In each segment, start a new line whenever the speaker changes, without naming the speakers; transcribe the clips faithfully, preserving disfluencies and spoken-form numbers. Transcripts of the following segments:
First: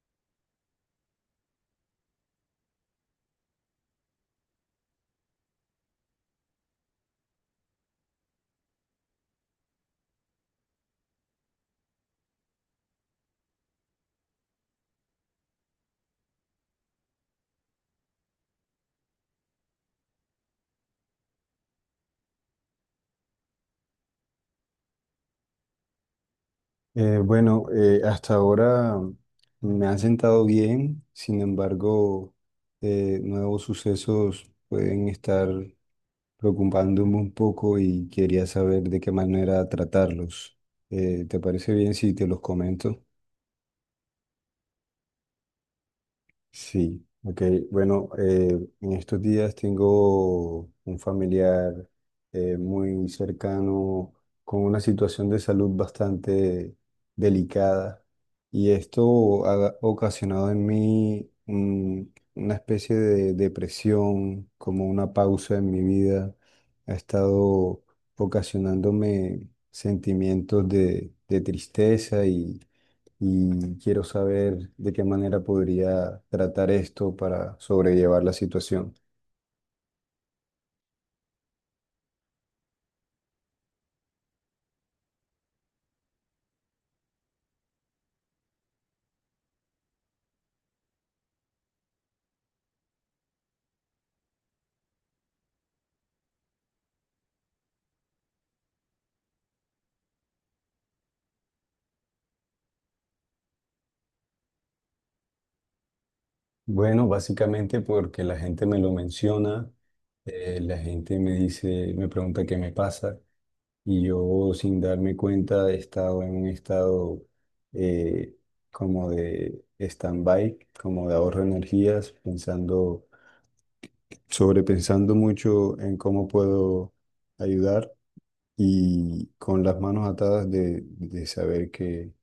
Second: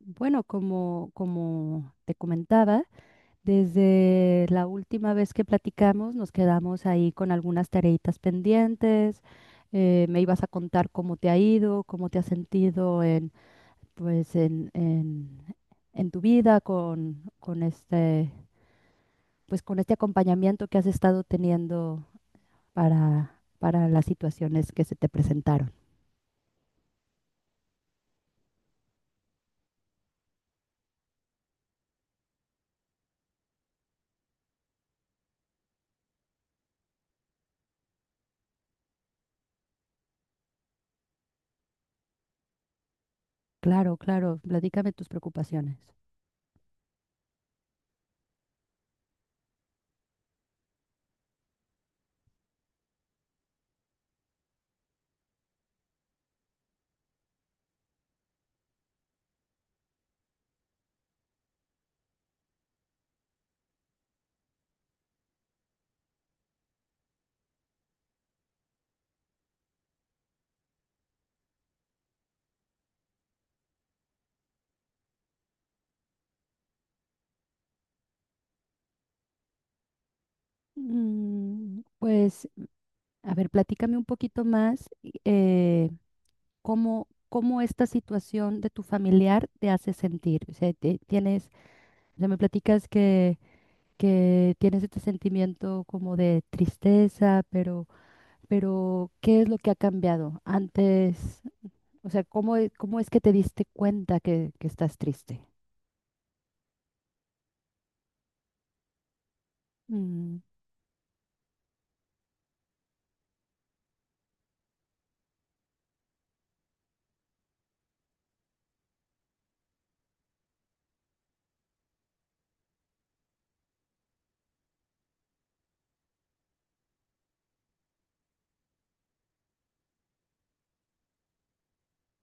Bueno, como, como te comentaba, desde la última vez que platicamos nos quedamos ahí con algunas tareitas pendientes. Eh, me ibas a contar cómo te ha ido, cómo te has sentido en, pues, en, en, en tu vida con, con este, pues, con este acompañamiento que has estado teniendo para, para las situaciones que se te presentaron.
Eh, bueno, eh, hasta ahora me han sentado bien. Sin embargo, eh, nuevos sucesos pueden estar preocupándome un poco y quería saber de qué manera tratarlos. Eh, ¿te parece bien si te los comento?
Claro, claro, platícame tus preocupaciones.
Sí, ok. Bueno, eh, en estos días tengo un familiar eh, muy cercano, con una situación de salud bastante delicada, y esto ha ocasionado en mí, mm, una especie de depresión, como una pausa en mi vida. Ha estado ocasionándome sentimientos de, de tristeza, y quiero saber de qué manera podría tratar esto para sobrellevar la situación.
Mm. Pues a ver, platícame un poquito más, eh, cómo, cómo esta situación de tu familiar te hace sentir. O sea, te- tienes, o sea, me platicas que, que tienes este sentimiento como de tristeza, pero, pero ¿qué es lo que ha cambiado antes? O sea, ¿cómo, e- cómo es que te diste cuenta que, que estás triste?
Bueno, básicamente porque la gente me lo menciona.
Mm,
Eh, la gente me dice, me pregunta qué me pasa, y yo, sin darme cuenta, he estado en un estado, eh, como de stand-by, como de ahorro de energías, pensando, sobrepensando mucho en cómo puedo ayudar, y con las manos atadas de, de saber que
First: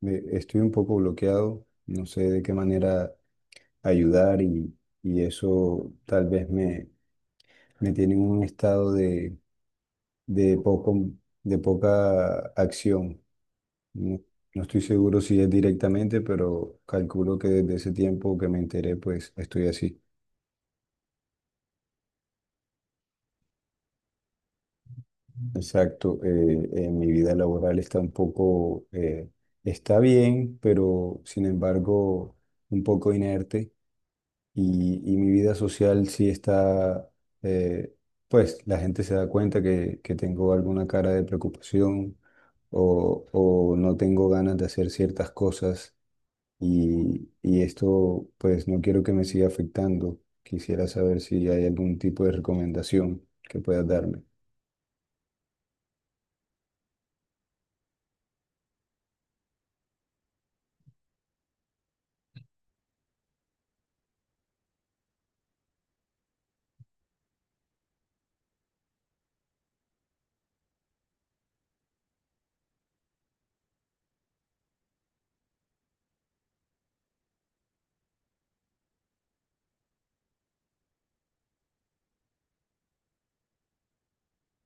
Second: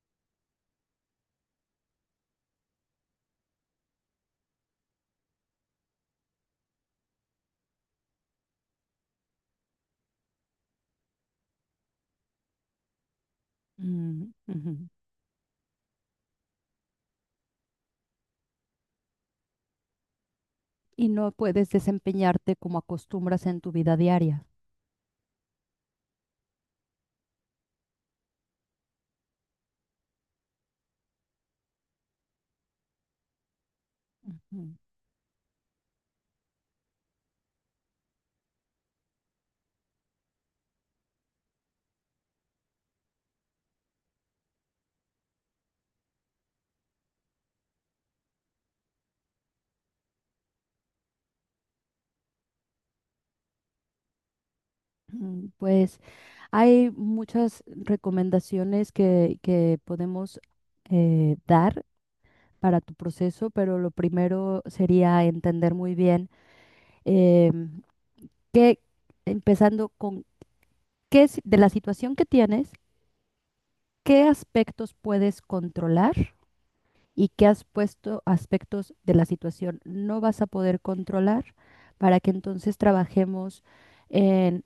de- estoy un poco bloqueado, no sé de qué manera ayudar, y, y eso tal vez me, me tiene en un estado de, de poco, de poca acción. No,
mm,
no
ujú.
estoy seguro si es directamente, pero calculo que desde ese tiempo que me enteré, pues estoy así.
Y no puedes desempeñarte como acostumbras en tu vida diaria.
Exacto. Eh, eh, mi vida laboral está un poco, eh, está bien, pero sin embargo, un poco inerte.
Ujú.
Y, y mi vida social sí está, eh, pues la gente se da cuenta que, que tengo alguna cara de preocupación, o, o no tengo ganas de hacer ciertas cosas, y, y esto pues no quiero que me siga afectando. Quisiera saber si hay algún tipo de recomendación que puedas darme.
Mm. Pues hay muchas recomendaciones que, que podemos, eh, dar para tu proceso, pero lo primero sería entender muy bien, eh, qué, empezando con qué si- de la situación que tienes, qué aspectos puedes controlar y qué has puesto aspectos de la situación no vas a poder controlar para que entonces trabajemos en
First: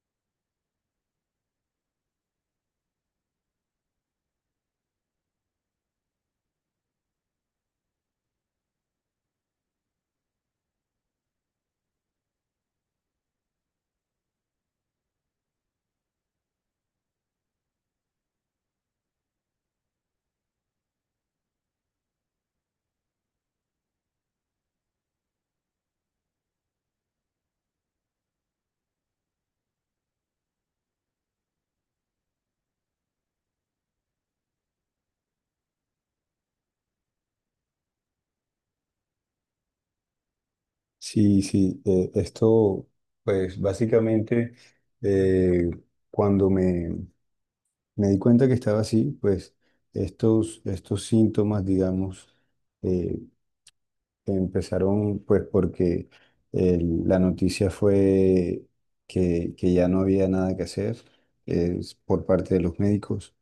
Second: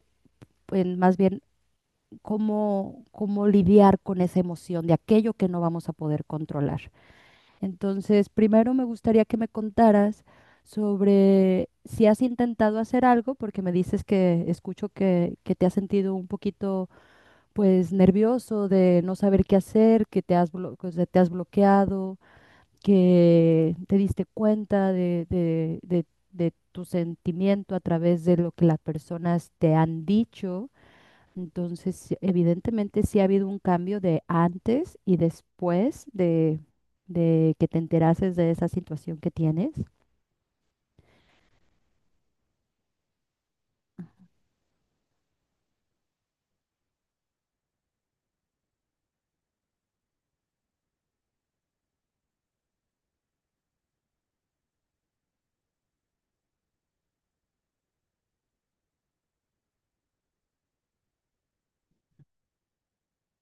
en más bien cómo, cómo lidiar con esa emoción de aquello que no vamos a poder controlar. Entonces, primero me gustaría que me contaras sobre si has intentado hacer algo, porque me dices que escucho que, que te has sentido un poquito, pues, nervioso de no saber qué hacer, que te has, blo- o sea, te has bloqueado, que te diste cuenta de, de de- de tu sentimiento a través de lo que las personas te han dicho. Entonces, sí, evidentemente sí ha habido un cambio de antes y después de, de que te enterases de esa situación que tienes.
Sí, sí. Eh, esto, pues básicamente, eh, cuando me me di cuenta que estaba así, pues estos, estos síntomas, digamos, eh, empezaron pues porque el- la noticia fue que, que ya no había nada que hacer eh, por parte de los médicos.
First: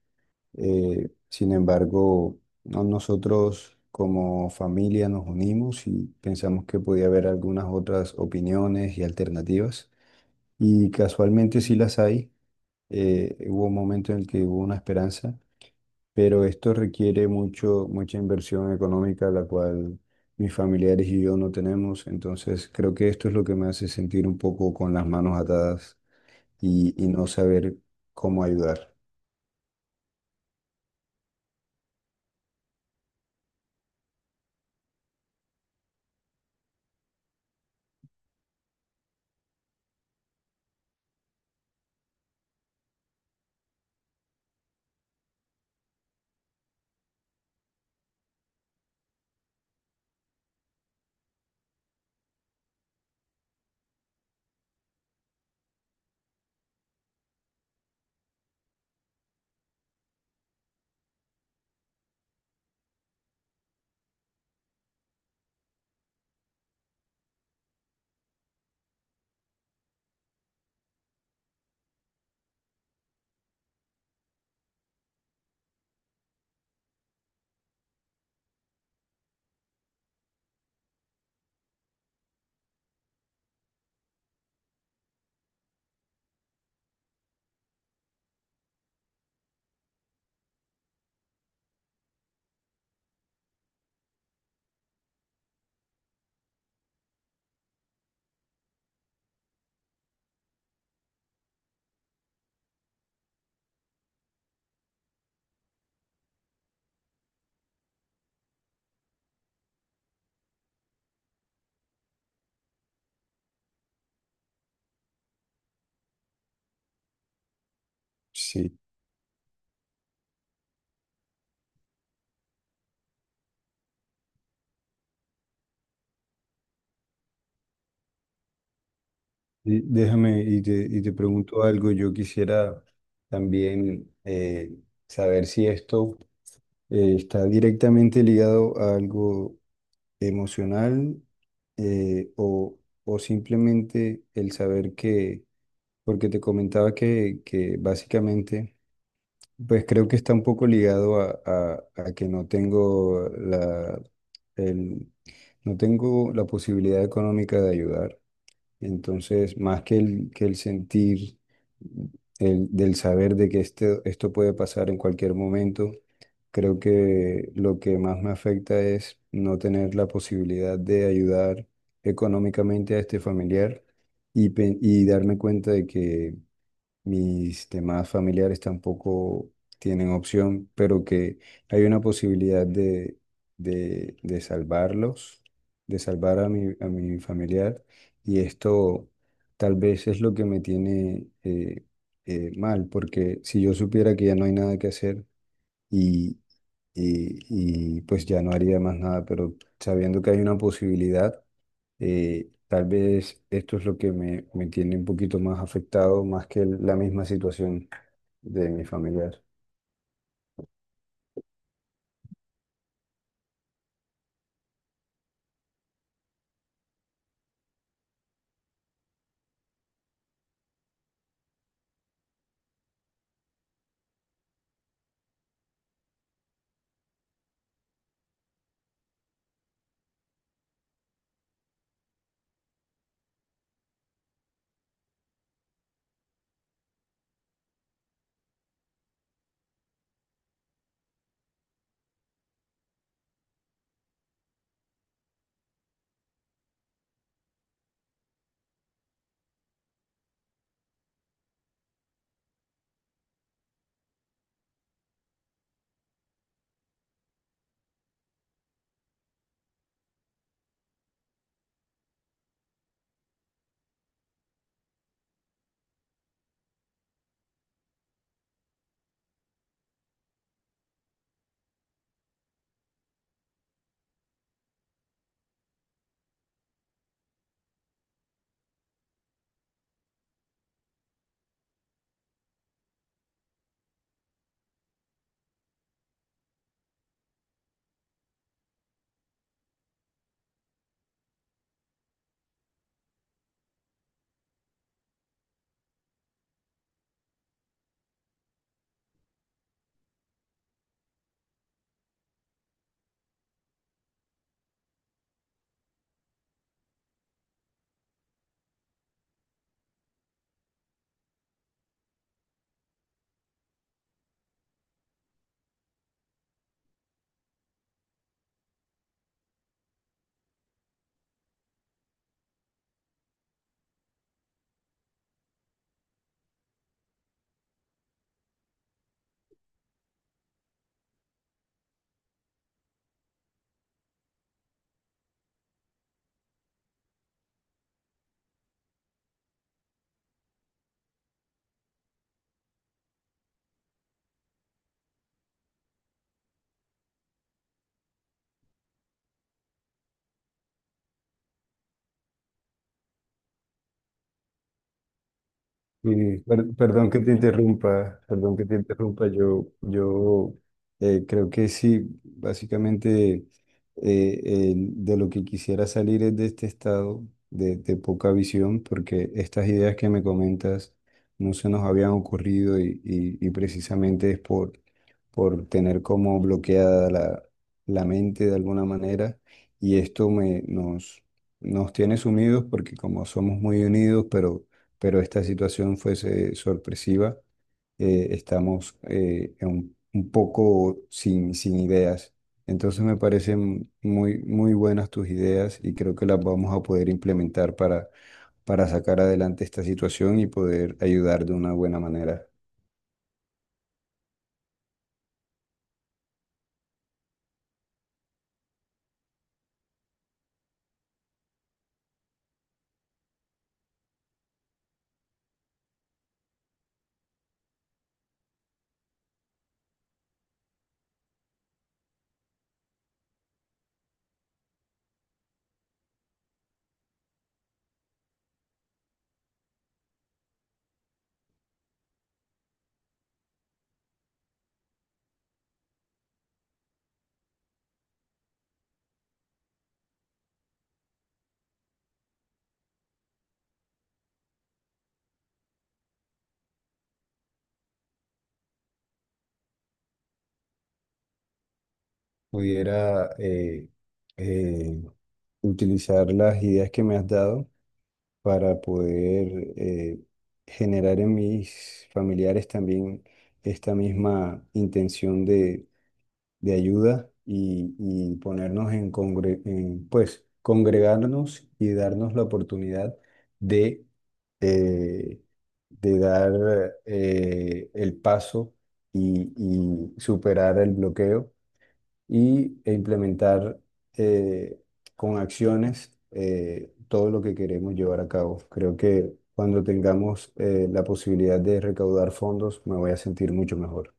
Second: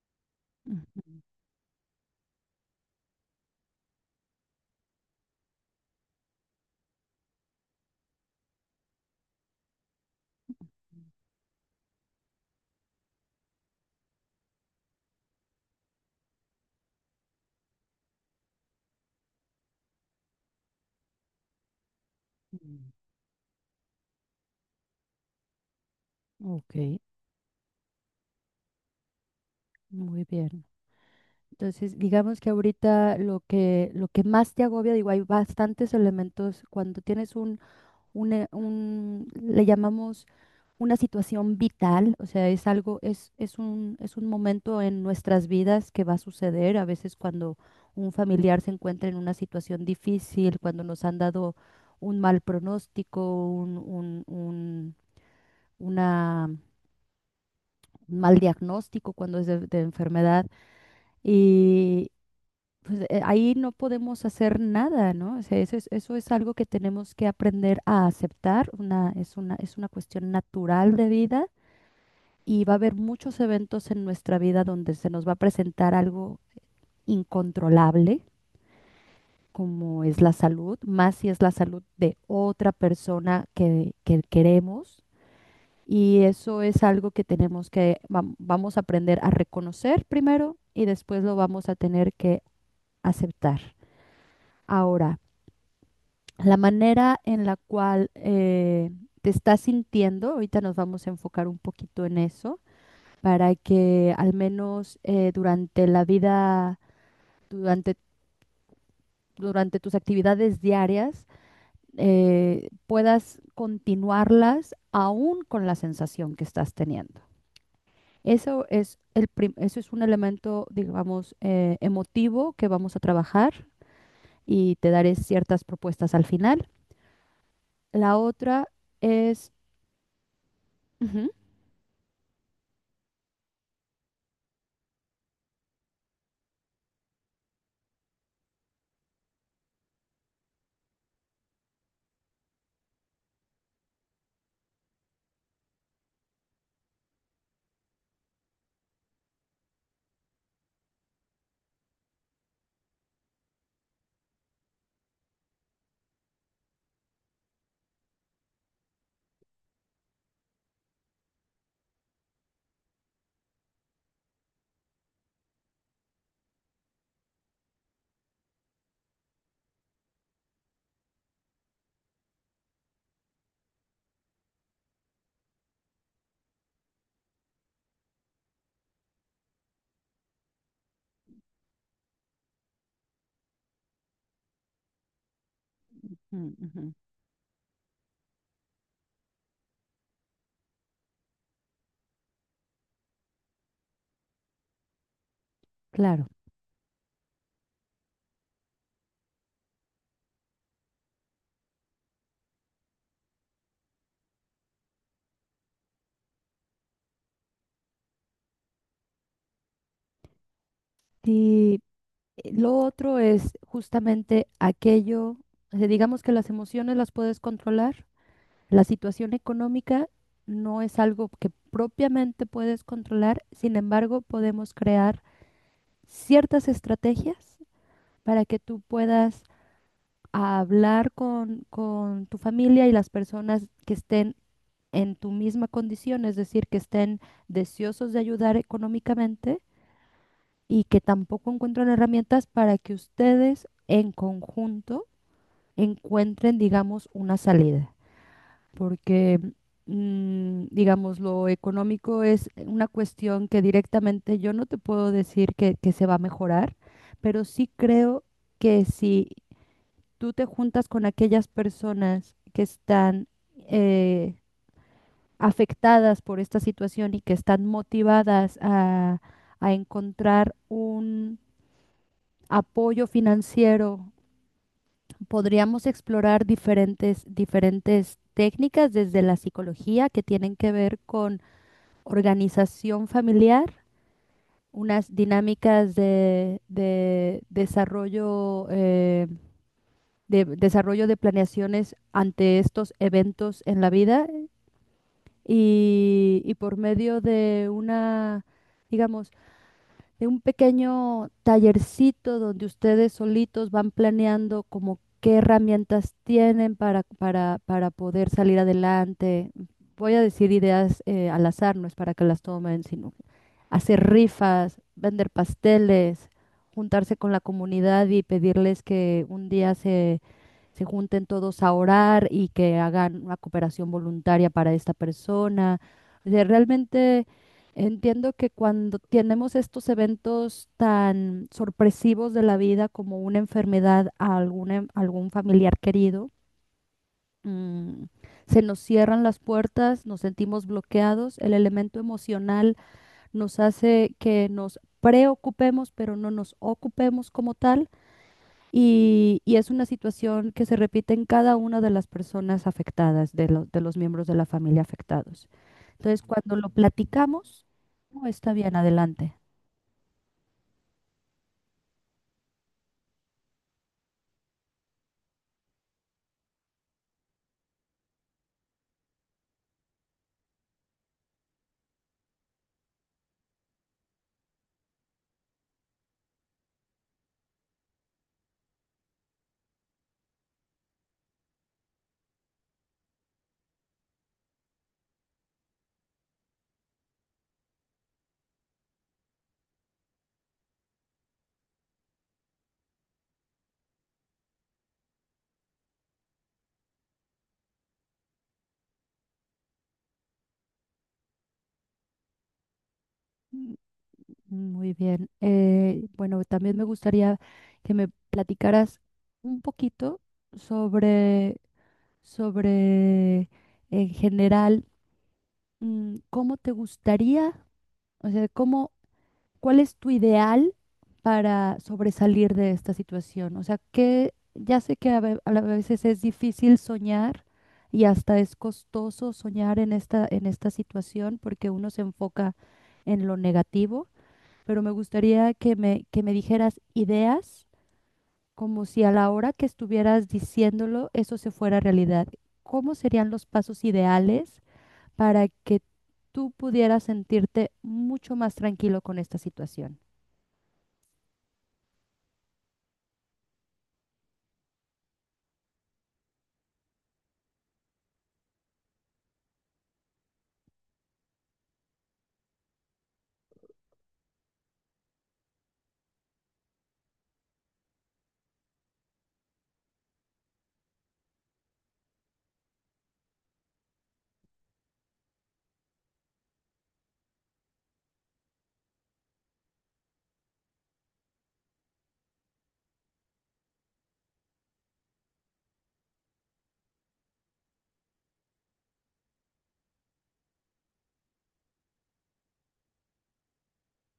Eh,
Ujú,
sin embargo, no- nosotros como familia nos unimos y pensamos que podía haber algunas otras opiniones y alternativas. Y casualmente sí las hay. Eh, hubo un momento en el que hubo una esperanza, pero esto requiere mucho, mucha inversión económica, la cual mis familiares y yo no tenemos. Entonces,
ujú.
creo que esto es lo que me hace sentir un poco con las manos atadas
Ok,
y, y no saber cómo ayudar.
muy bien. Entonces, digamos que ahorita lo que, lo que más te agobia, digo, hay bastantes elementos cuando tienes un una- un, le llamamos una situación vital, o sea, es algo, es, es un, es un momento en nuestras vidas que va a suceder, a veces cuando un familiar se encuentra en una situación difícil, cuando nos han dado un mal pronóstico, un, un, un- una mal diagnóstico, cuando es de, de enfermedad. Y pues, eh, ahí no podemos hacer nada, ¿no? O sea, eso es, eso es algo que tenemos que aprender a aceptar. Una, es una, es una cuestión natural de vida y va a haber muchos eventos en nuestra vida donde se nos va a presentar algo incontrolable, como es la salud, más si es la salud de otra persona que, que queremos y eso es algo que tenemos que, vam- vamos a aprender a reconocer primero y después lo vamos a tener que aceptar. Ahora, la manera en la cual eh, te estás sintiendo, ahorita nos vamos a enfocar un poquito en eso, para que al menos eh, durante la vida, durante, durante tus actividades diarias, eh, puedas continuarlas aún con la sensación que estás teniendo. Eso
Sí.
es el prim- eso es un elemento, digamos, eh, emotivo que vamos a trabajar y te daré ciertas propuestas al final. La otra es,
Y déjame y te, y te
ujú,
pregunto algo. Yo quisiera también, eh, saber si esto eh, está directamente ligado a algo emocional, eh, o, o simplemente el saber que, porque te comentaba que, que básicamente... Pues creo que está un poco ligado a, a- a que no tengo la, el- no tengo la posibilidad económica de ayudar. Entonces, más que el, que el sentir el, del saber de que este, esto puede pasar en cualquier momento, creo que lo que más me afecta es no tener la posibilidad de ayudar económicamente a este familiar, y, pe- y darme cuenta de que mis demás familiares tampoco tienen opción, pero que hay una posibilidad de, de, de salvarlos, de salvar
ujú,
a mi,
ujú,
a mi familiar, y esto tal vez es lo que me tiene, eh, eh, mal, porque si yo supiera que ya no hay nada que hacer,
claro.
y, y, y pues ya no haría más nada, pero sabiendo que hay una posibilidad, eh, tal vez esto es lo que me, me tiene un poquito más afectado, más que la misma situación de mi familiar.
Y eh, lo otro es justamente aquello, o sea, digamos que las emociones las puedes controlar. La situación económica no es algo que propiamente puedes controlar, sin embargo, podemos crear ciertas estrategias para que tú puedas a hablar con, con tu familia y las personas que estén en tu misma condición, es decir, que estén deseosos de ayudar económicamente y que tampoco encuentran herramientas para que ustedes en conjunto encuentren, digamos, una salida. Porque, mm, digamos, lo económico es una cuestión que directamente yo no te puedo decir que, que se va a mejorar, pero sí creo que si tú te juntas con aquellas personas que están, eh, afectadas por esta situación y que están motivadas a, a encontrar un apoyo financiero, podríamos explorar diferentes, diferentes técnicas desde la psicología que tienen que ver con organización familiar, unas dinámicas de, de desarrollo, eh, de desarrollo de planeaciones ante estos eventos en la vida y, y por medio de una, digamos, de un pequeño tallercito donde ustedes solitos van planeando como qué herramientas tienen para, para, para poder salir adelante. Voy a decir ideas, eh, al azar, no es para que las tomen, sino hacer rifas, vender pasteles, juntarse con la comunidad y pedirles que un día se, se junten todos a orar y que hagan una cooperación voluntaria para esta persona. O sea, realmente entiendo que cuando tenemos estos eventos tan sorpresivos de la vida como una enfermedad a alguna- algún familiar querido, mm, se nos cierran las puertas, nos sentimos bloqueados, el elemento emocional nos hace que nos preocupemos, pero no nos ocupemos como tal, y, y es una situación que se repite en cada una de las personas afectadas, de, lo- de los miembros de la familia afectados. Entonces,
Y
cuando
per-
lo
perdón que te
platicamos,
interrumpa,
no está
perdón que te
bien,
interrumpa,
adelante.
yo, yo eh, creo que sí, básicamente, eh, el- de lo que quisiera salir es de este estado de, de poca visión, porque estas ideas que me comentas no se nos habían ocurrido, y, y- y precisamente es por, por tener como bloqueada la, la mente de alguna manera, y esto me, nos, nos tiene sumidos, porque como somos muy unidos, pero pero esta situación fuese sorpresiva. Eh, estamos, eh, en un, un poco sin, sin ideas. Entonces me parecen muy, muy buenas tus ideas, y creo que las vamos a poder implementar para, para sacar adelante esta situación y poder ayudar de una buena manera.
Mm, muy bien. Eh, bueno, también me gustaría que me platicaras un poquito sobre, sobre en general, mm, cómo te gustaría, o sea, cómo ¿cuál es tu ideal para sobresalir de esta situación? O sea, que ya sé que a ve- a la- a veces es difícil soñar y hasta es costoso soñar en esta, en esta situación porque uno se enfoca en lo negativo, pero me gustaría que me, que me dijeras ideas como si a la hora que estuvieras diciéndolo eso se fuera realidad. ¿Cómo serían los pasos ideales para que tú pudieras sentirte mucho más tranquilo con esta situación?
Pudiera, eh, eh, utilizar las ideas que me has dado para poder, eh, generar en mis familiares también esta misma intención de, de ayuda, y, y ponernos en, congre- en, pues, congregarnos y darnos la oportunidad de, eh, de dar, eh, el paso, y, y superar el bloqueo, y, e implementar, eh, con acciones, eh, todo lo que queremos llevar a cabo. Creo que cuando tengamos, eh, la posibilidad de recaudar fondos, me voy a sentir mucho mejor.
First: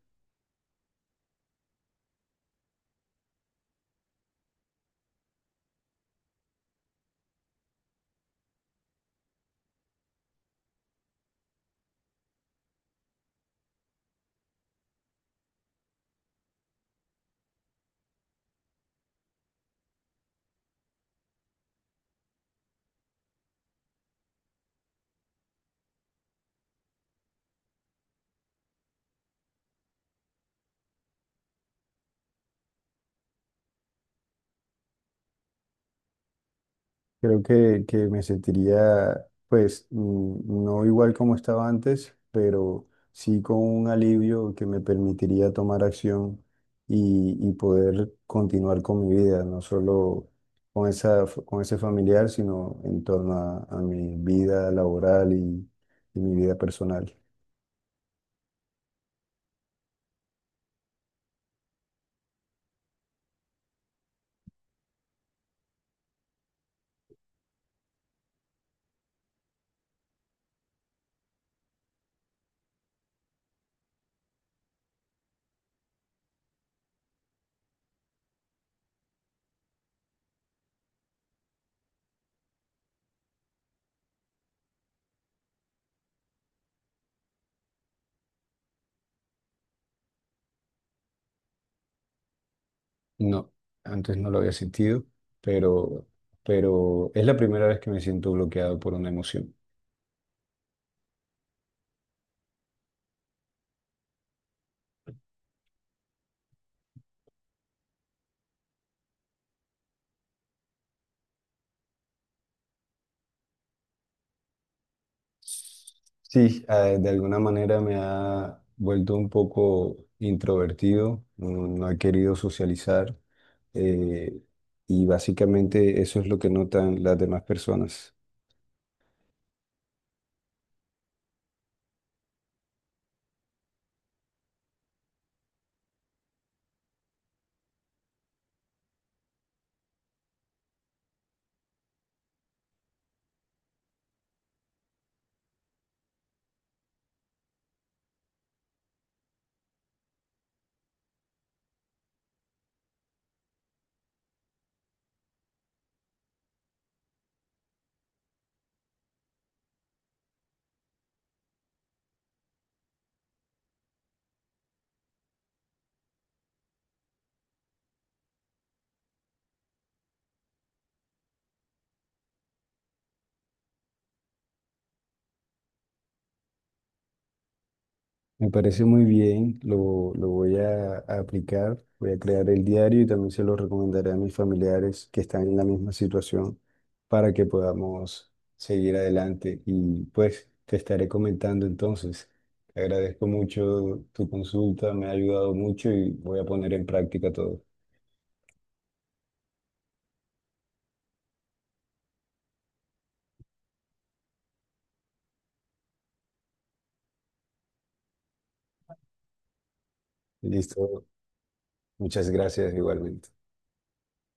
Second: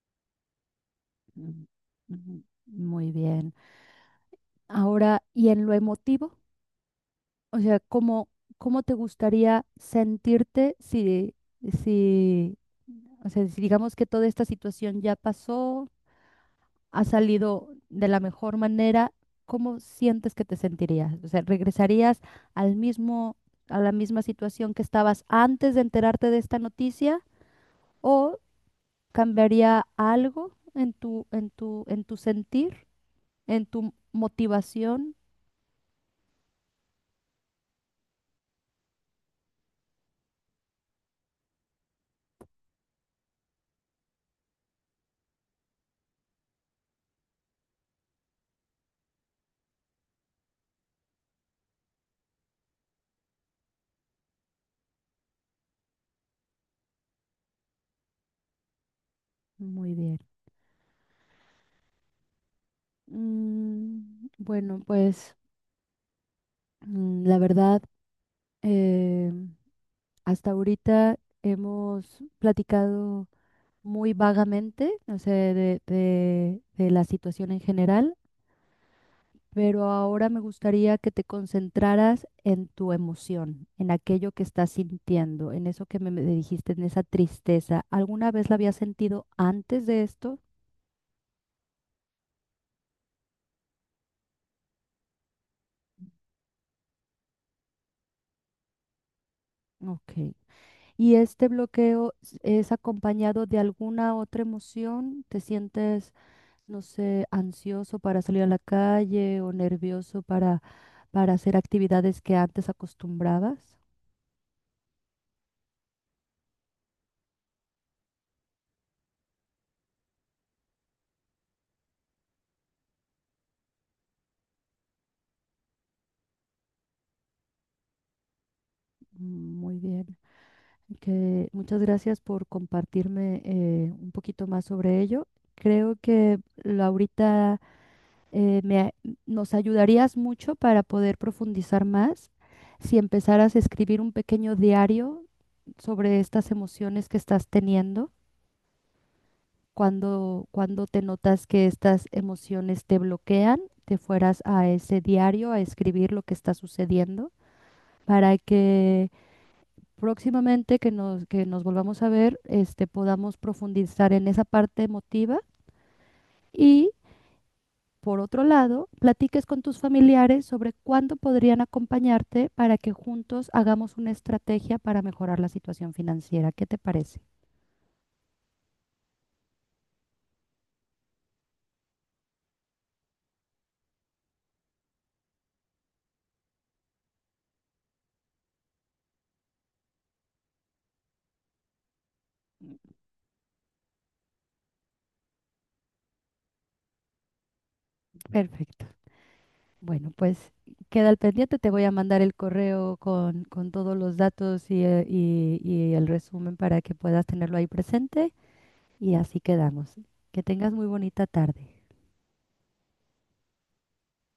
Mm, ujú, muy bien. Ahora, ¿y en lo emotivo? O sea, ¿cómo, cómo te gustaría sentirte si, si, o sea, si digamos que toda esta situación ya pasó, ha salido de la mejor manera, ¿cómo sientes que te sentirías? O sea, ¿regresarías al mismo, a la misma situación que estabas antes de enterarte de esta noticia? ¿O cambiaría algo en tu, en tu, en tu sentir? En tu motivación.
Creo que, que me sentiría, pues, mm, no igual como estaba antes, pero sí con un alivio que me permitiría tomar acción, y, y poder continuar con mi vida, no solo con esa, f- con ese familiar, sino en torno a, a mi vida laboral y, y mi vida personal.
Muy bien. Mm, bueno, pues mm, la verdad, eh, hasta ahorita hemos platicado muy vagamente, o sea, de, de, de la situación en general, pero ahora me gustaría que te concentraras en tu emoción, en aquello que estás sintiendo, en eso que me, me dijiste, en esa tristeza. ¿Alguna vez la habías sentido antes de esto?
No, antes no lo había sentido, pero, pero es la primera vez que me siento bloqueado por una emoción.
Ok. ¿Y este bloqueo es acompañado de alguna otra emoción? ¿Te sientes, no sé, ansioso para salir a la calle o nervioso para, para hacer actividades que antes acostumbrabas?
Sí, eh, de alguna manera me ha vuelto un poco introvertido, no, no he querido socializar, eh, y básicamente eso es lo que notan las demás personas.
Mm, muy bien. Que muchas gracias por compartirme, eh, un poquito más sobre ello. Creo que la- ahorita, eh, me a- nos ayudarías mucho para poder profundizar más si empezaras a escribir un pequeño diario sobre estas emociones que estás teniendo, cuando, cuando te notas que estas emociones te bloquean, te fueras a ese diario a escribir lo que está sucediendo para que próximamente que nos, que nos volvamos a ver, este, podamos profundizar en esa parte emotiva. Y por otro lado, platiques con tus familiares sobre cuándo podrían acompañarte para que juntos hagamos una estrategia para mejorar la situación financiera. ¿Qué te parece?
Me parece muy bien, lo, lo voy a, a aplicar, voy a crear el diario y también se lo recomendaré a mis familiares que están en la misma situación, para que podamos seguir adelante, y pues te estaré comentando entonces. Te agradezco mucho tu consulta, me ha ayudado mucho, y voy a poner en práctica todo.
Perfecto. Bueno, pues queda al pendiente. Te voy a mandar el correo con, con todos los datos y, eh, y- y el resumen para que puedas tenerlo ahí presente. Y así quedamos. Que tengas muy
Listo,
bonita tarde.
muchas gracias igualmente.